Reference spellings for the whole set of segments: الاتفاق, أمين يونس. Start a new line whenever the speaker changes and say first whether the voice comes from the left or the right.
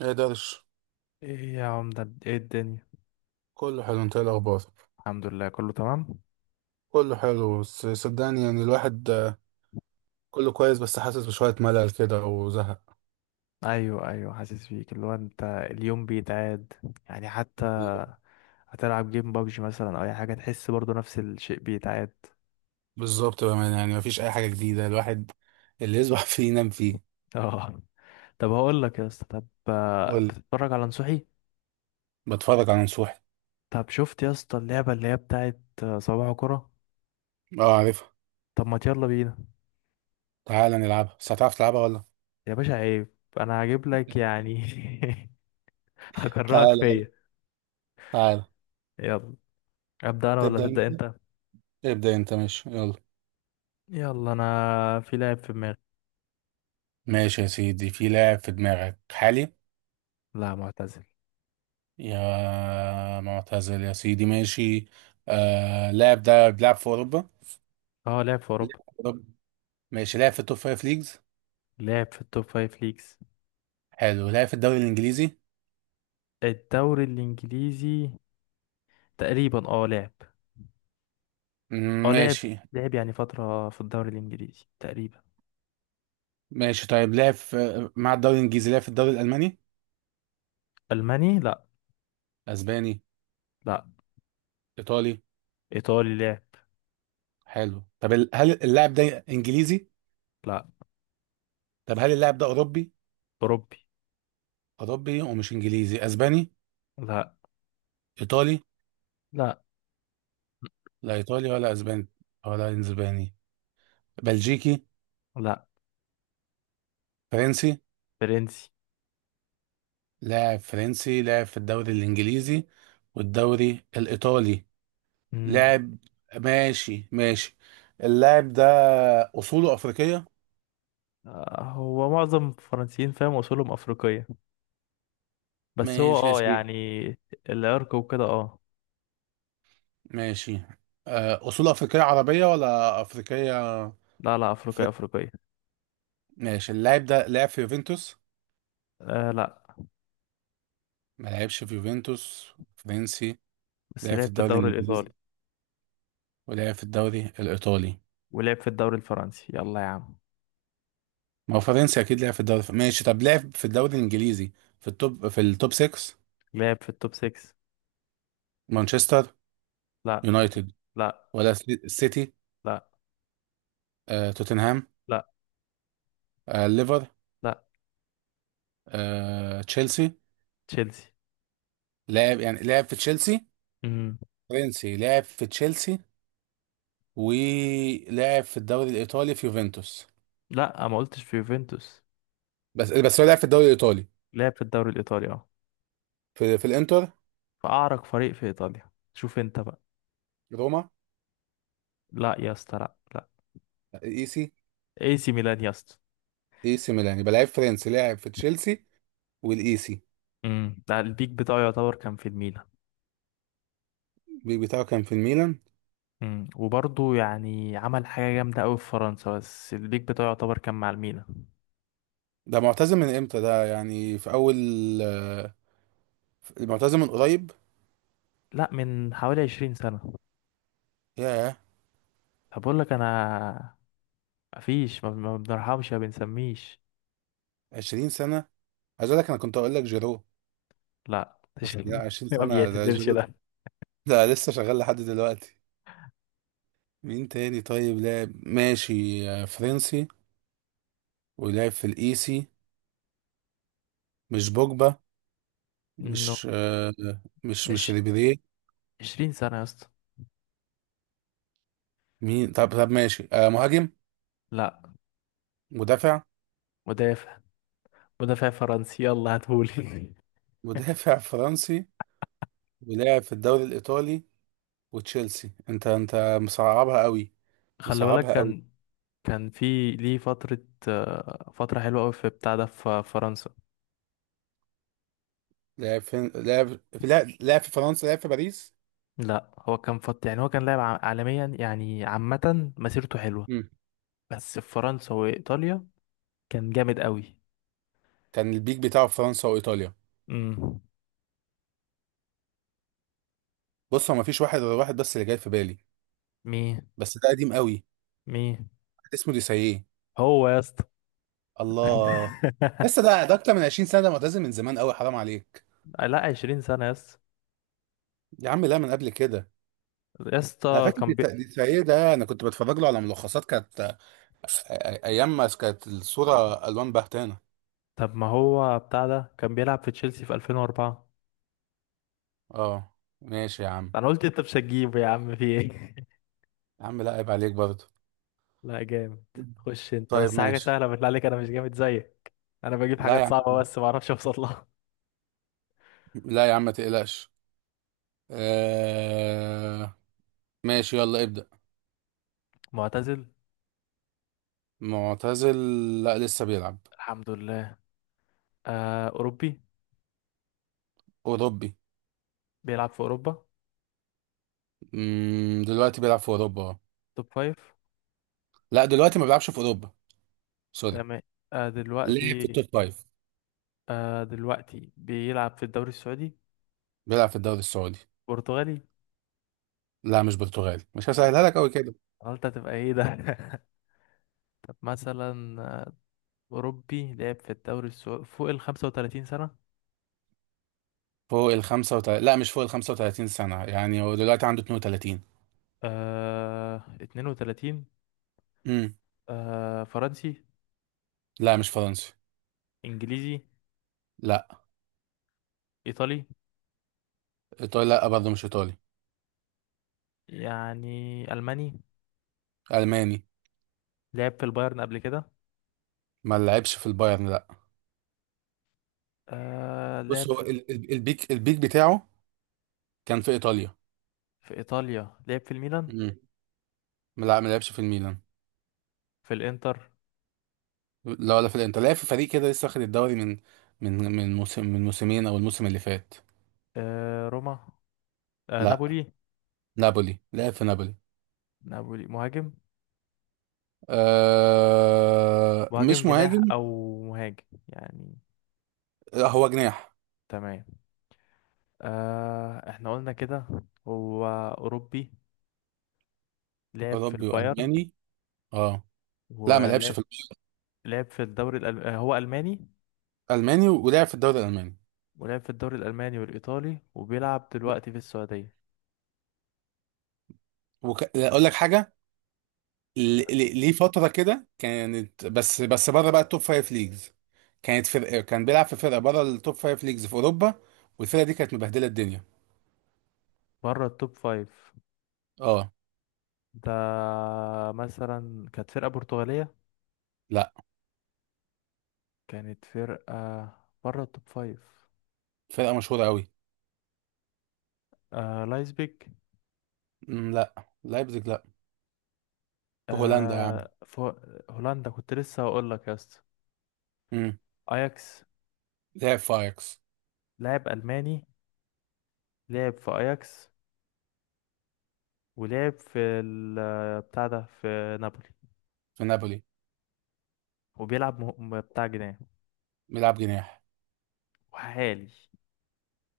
right: ايه درش؟
left: ايه يا عمدة؟ ايه الدنيا؟
right: كله حلو، انت ايه الاخبار؟
left: الحمد لله، كله تمام.
right: كله حلو بس صدقني يعني الواحد كله كويس بس حاسس بشوية ملل كده وزهق.
left: ايوه، ايوه، حاسس بيك، اللي هو انت اليوم بيتعاد يعني حتى.
right: بالظبط
left: هتلعب جيم بابجي مثلا او اي حاجة، تحس برضو نفس الشيء بيتعاد.
right: بالظبط بأمانة يعني مفيش اي حاجة جديدة. الواحد اللي يصبح فيه ينام فيه.
left: اه. طب هقول لك يا اسطى، طب
right: قول.
left: بتتفرج على نصوحي؟
right: بتفرج على نصوحي.
left: طب شفت يا اسطى اللعبة اللي هي بتاعت صباح كرة؟
right: اه عارفها.
left: طب ما يلا بينا.
right: تعالى نلعبها، بس هتعرف تلعبها ولا؟
left: يا باشا، عيب. انا هجيب لك يعني.
right: تعالى
left: هكرهك
right: يلا،
left: فيا.
right: تعالى.
left: يلا. ابدا انا ولا
right: تبدأ انت.
left: تبدا انت؟
right: ابدأ انت، ماشي يلا.
left: يلا. انا في لاعب في دماغي.
right: ماشي يا سيدي، في لاعب في دماغك حالي.
left: لا، معتزل.
right: يا معتزل يا سيدي، ماشي. آه، اللاعب ده بيلعب في
left: اه، لعب في اوروبا.
right: أوروبا. ماشي، لعب في التوب فايف ليجز.
left: لعب في التوب فايف ليجز.
right: حلو، لعب في الدوري الانجليزي.
left: الدوري الانجليزي تقريبا. اه، لعب.
right: مم،
left: اه، لعب.
right: ماشي.
left: لعب يعني فترة في الدوري الانجليزي تقريبا.
right: ماشي طيب، لعب في مع الدوري الانجليزي، لعب في الدوري الالماني.
left: الماني؟ لا.
right: اسباني.
left: لا،
right: ايطالي.
left: ايطالي لعب.
right: حلو. طب هل اللاعب ده انجليزي؟
left: لا.
right: طب هل اللاعب ده اوروبي؟
left: اوروبي.
right: اوروبي ومش انجليزي، اسباني.
left: لا،
right: ايطالي.
left: لا.
right: لا ايطالي ولا اسباني، ولا اسباني بلجيكي.
left: لا.
right: فرنسي.
left: فرنسي.
right: لاعب فرنسي، لاعب في الدوري الانجليزي والدوري الايطالي،
left: امم.
right: لاعب. ماشي ماشي. اللاعب ده اصوله افريقيه.
left: هو معظم الفرنسيين فاهم اصولهم افريقيه، بس هو
right: ماشي يا سيدي،
left: يعني العرق وكده، اه.
right: ماشي. أصول أفريقية عربية ولا أفريقية؟
left: لا، لا، افريقيه،
right: أفريقية.
left: افريقيه.
right: ماشي، اللاعب ده لعب في يوفنتوس.
left: لا.
right: ما لعبش في يوفنتوس فرنسي،
left: بس
right: لعب في
left: لعب في
right: الدوري
left: الدوري الايطالي.
right: الإنجليزي ولعب في الدوري الإيطالي.
left: ولعب في الدوري الفرنسي، يلا يا عم.
right: ما هو فرنسي أكيد لعب في الدوري، ماشي. طب لعب في الدوري الإنجليزي في التوب 6.
left: لعب في التوب 6.
right: مانشستر
left: لا،
right: يونايتد.
left: لا،
right: ولا سيتي؟
left: لا،
right: توتنهام؟
left: لا،
right: ليفر؟
left: لا،
right: تشيلسي؟
left: تشيلسي.
right: لعب يعني لعب في تشيلسي.
left: امم.
right: فرنسي لعب في تشيلسي، ولعب في الدوري الايطالي في يوفنتوس.
left: لا، ما قلتش في يوفنتوس.
right: بس هو لعب في الدوري الايطالي.
left: لعب في الدوري الايطالي، اه.
right: في الانتر.
left: فاعرق فريق في ايطاليا، شوف انت بقى.
right: روما.
left: لا يا اسطى، لا، لا.
right: ايسي.
left: اي سي ميلان يا اسطى.
right: ايسي ميلان، يبقى لعيب فرنسي لعب في تشيلسي والايسي.
left: ده البيك بتاعه يعتبر كان في الميلان.
right: بتاعه كان في الميلان.
left: وبرضه يعني عمل حاجة جامدة أوي في فرنسا، بس البيك بتاعه يعتبر كان مع الميلان.
right: ده معتزل من امتى ده؟ يعني في اول، آه، معتزل من قريب؟
left: لا، من حوالي 20 سنة.
right: ياه.
left: طب أقول لك أنا، مفيش، ما بنرحمش ما بنسميش.
right: 20 سنه؟ عايز اقول لك انا كنت اقول لك جيرو.
left: لا.
right: بس لا، 20
left: ما
right: سنه ده،
left: بيعتزلش
right: جيرو ده
left: ده.
right: لا، لسه شغال لحد دلوقتي. مين تاني؟ طيب لعب، ماشي، فرنسي ولعب في الايسي. مش بوجبا.
left: نو.
right: مش آه، مش ريبيري.
left: 20 سنة يا اسطى.
right: مين؟ طب طب ماشي، مهاجم؟
left: لا،
right: مدافع.
left: مدافع. مدافع فرنسي، يلا هاتهولي.
right: مدافع فرنسي ولاعب في الدوري الإيطالي وتشيلسي. انت مصعبها قوي.
left: خلي بالك،
right: مصعبها قوي.
left: كان كان في ليه فترة، فترة حلوة أوي في بتاع ده في فرنسا.
right: لاعب في فرنسا، لاعب في باريس.
left: لا، هو كان يعني هو كان لاعب عالميا يعني، عامة مسيرته حلوة.
right: مم.
left: بس في فرنسا وإيطاليا كان جامد أوي.
right: كان البيك بتاعه في فرنسا وإيطاليا.
left: امم.
right: بص، هو مفيش واحد غير واحد بس اللي جاي في بالي،
left: مين؟
right: بس ده قديم قوي.
left: مين
right: واحد اسمه ديساييه.
left: هو يا اسطى؟
right: الله. لسه؟ ده اكتر من 20 سنة ده، معتزل من زمان قوي، حرام عليك.
left: لا، 20 سنة يا اسطى.
right: يا عم لا، من قبل كده.
left: يا
right: انا
left: اسطى،
right: فاكر
left: كان
right: دي دي السيد ده، انا كنت بتفرج له على ملخصات كانت، ايام ما كانت الصوره الوان بهتانه.
left: طب ما هو بتاع ده كان بيلعب في تشيلسي في 2004.
right: اه ماشي يا عم.
left: انا قلت انت مش هتجيبه يا عم، في ايه؟
right: يا عم لا، عيب عليك برضه.
left: لا، جامد. خش انت
right: طيب
left: بس حاجه
right: ماشي.
left: سهله بالله عليك، انا مش جامد زيك. انا بجيب
right: لا يا
left: حاجات
right: عم،
left: صعبه بس ما اعرفش اوصل لها.
right: لا يا عم ما تقلقش. آه... ماشي يلا ابدأ.
left: معتزل؟
right: معتزل؟ لا لسه بيلعب.
left: الحمد لله. آه، أوروبي.
right: أوروبي.
left: بيلعب في أوروبا.
right: دلوقتي بيلعب في أوروبا اه.
left: توب فايف؟
right: لا دلوقتي ما بيلعبش في أوروبا، سوري.
left: تمام. آه،
right: ليه، في
left: دلوقتي.
right: التوب فايف؟
left: آه، دلوقتي بيلعب في الدوري السعودي.
right: بيلعب في الدوري السعودي.
left: برتغالي؟
right: لا مش برتغالي، مش
left: أنا
right: هسهلها
left: قلت،
right: لك أوي كده.
left: أنا قلت هتبقى إيه ده؟ طب مثلا، أوروبي لعب في الدوري السعودي فوق ال 35 سنة.
right: فوق ال 35؟ لا مش فوق ال 35 سنة، يعني هو دلوقتي عنده 32.
left: آه، 32.
right: امم.
left: فرنسي؟
right: لا مش فرنسي.
left: انجليزي؟
right: لا.
left: ايطالي؟
right: ايطالي لا برضه مش ايطالي.
left: يعني الماني؟
right: الماني.
left: لعب في البايرن قبل كده؟
right: ما لعبش في البايرن لا. بص
left: لعب
right: هو
left: في،
right: البيك بتاعه كان في ايطاليا.
left: في ايطاليا لعب في الميلان؟
right: امم. لا ما لعبش في الميلان.
left: في الانتر؟
right: لا ولا في الانتر، لعب في فريق كده لسه واخد الدوري من موسم من موسمين او الموسم اللي فات.
left: روما؟
right: لا.
left: نابولي؟
right: نابولي، لعب في نابولي.
left: نابولي؟ مهاجم؟
right: آه
left: مهاجم
right: مش
left: جناح
right: مهاجم.
left: او مهاجم يعني.
right: لا، هو جناح.
left: تمام. احنا قلنا كده. هو اوروبي، لعب في
right: اوروبي
left: البايرن
right: والماني. اه. لا ما لعبش
left: ولعب،
right: في
left: لعب في الدوري الألم... آه، هو الماني،
right: الماني ولعب في الدوري الالماني.
left: ولعب في الدوري الالماني والايطالي، وبيلعب
right: ب-
left: دلوقتي في السعودية.
right: اقول لك حاجه، ليه فتره كده كانت، بس بره بقى التوب فايف ليجز. كانت فرقه كان بيلعب في فرقه بره التوب فايف ليجز في اوروبا، والفرقه دي كانت مبهدله الدنيا.
left: بره التوب فايف؟
right: اه.
left: ده مثلا كانت فرقة برتغالية؟
right: لا،
left: كانت فرقة بره التوب فايف.
right: فرقه مشهوره قوي.
left: لايبزيج؟
right: مم، لا لايبزيج لا. في هولندا يا عم.
left: آه فو... هولندا! كنت لسه هقول لك يا اسطى.
right: امم.
left: اياكس.
right: لعب في اياكس.
left: لاعب ألماني، لعب في اياكس، ولعب في ال... آه، بتاع ده في نابولي،
right: في نابولي.
left: وبيلعب بتاع جناح.
right: بيلعب جناح.
left: وحالي.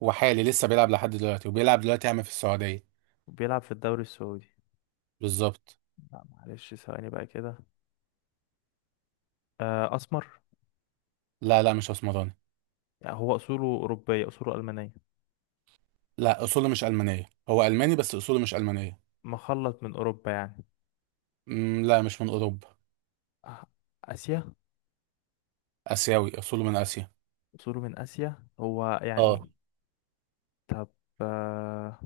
right: وحالي لسه بيلعب لحد دلوقتي، وبيلعب دلوقتي يا عم في السعوديه.
left: وبيلعب في الدوري السعودي.
right: بالظبط.
left: لا معلش، ثواني بقى كده. أسمر؟
right: لا لا مش اسمراني.
left: يعني هو أصوله أوروبية، أصوله ألمانية؟
right: لا اصوله مش المانيه، هو الماني بس اصوله مش المانيه.
left: مخلط من أوروبا يعني؟
right: مم، لا مش من اوروبا.
left: آه، آسيا؟
right: اسيوي، اصوله من اسيا.
left: أصوله من آسيا هو
right: اه.
left: يعني؟ طب، آه،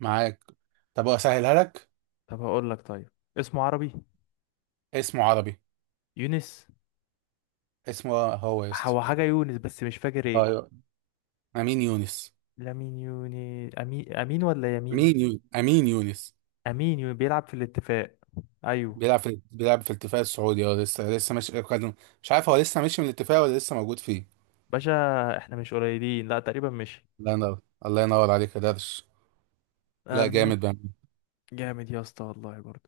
right: معاك. طب اسهلها لك.
left: طب هقول لك طيب، اسمه عربي.
right: اسمه عربي.
left: يونس؟
right: اسمه هو يا اسطى.
left: هو حاجة يونس بس مش فاكر ايه.
right: ايوه. امين يونس.
left: لامين يوني، أمين، أمين ولا يمين؟
right: امين يونس، امين يونس.
left: أمين بيلعب في الاتفاق. أيوه.
right: بيلعب في الاتفاق السعودي اه. لسه مش مش عارف هو لسه ماشي من الاتفاق ولا لسه موجود فيه.
left: باشا، احنا مش قليلين، لا تقريبا مش.
right: الله ينور. الله ينور عليك يا درش. لا
left: المهم،
right: جامد بقى.
left: جامد يا اسطى والله برضه.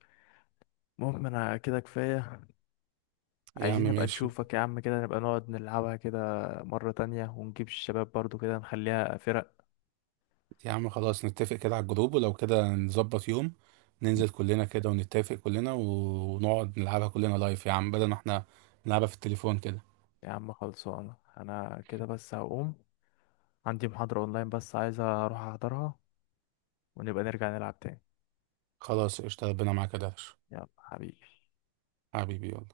left: المهم انا كده كفاية.
right: يا عم
left: عايزين نبقى
right: ماشي.
left: نشوفك يا عم كده، نبقى نقعد نلعبها كده مرة تانية، ونجيب الشباب برضو كده، نخليها فرق.
right: يا عم خلاص، نتفق كده على الجروب، ولو كده نظبط يوم ننزل كلنا كده، ونتفق كلنا ونقعد نلعبها كلنا لايف يا عم، بدل ما احنا نلعبها في التليفون كده.
left: يا عم خلصانة، انا كده بس هقوم، عندي محاضرة اونلاين بس عايز اروح احضرها، ونبقى نرجع نلعب تاني.
right: خلاص، قشطة، ربنا معاك يا درش.
left: يلا حبيبي.
right: حبيبي يلا.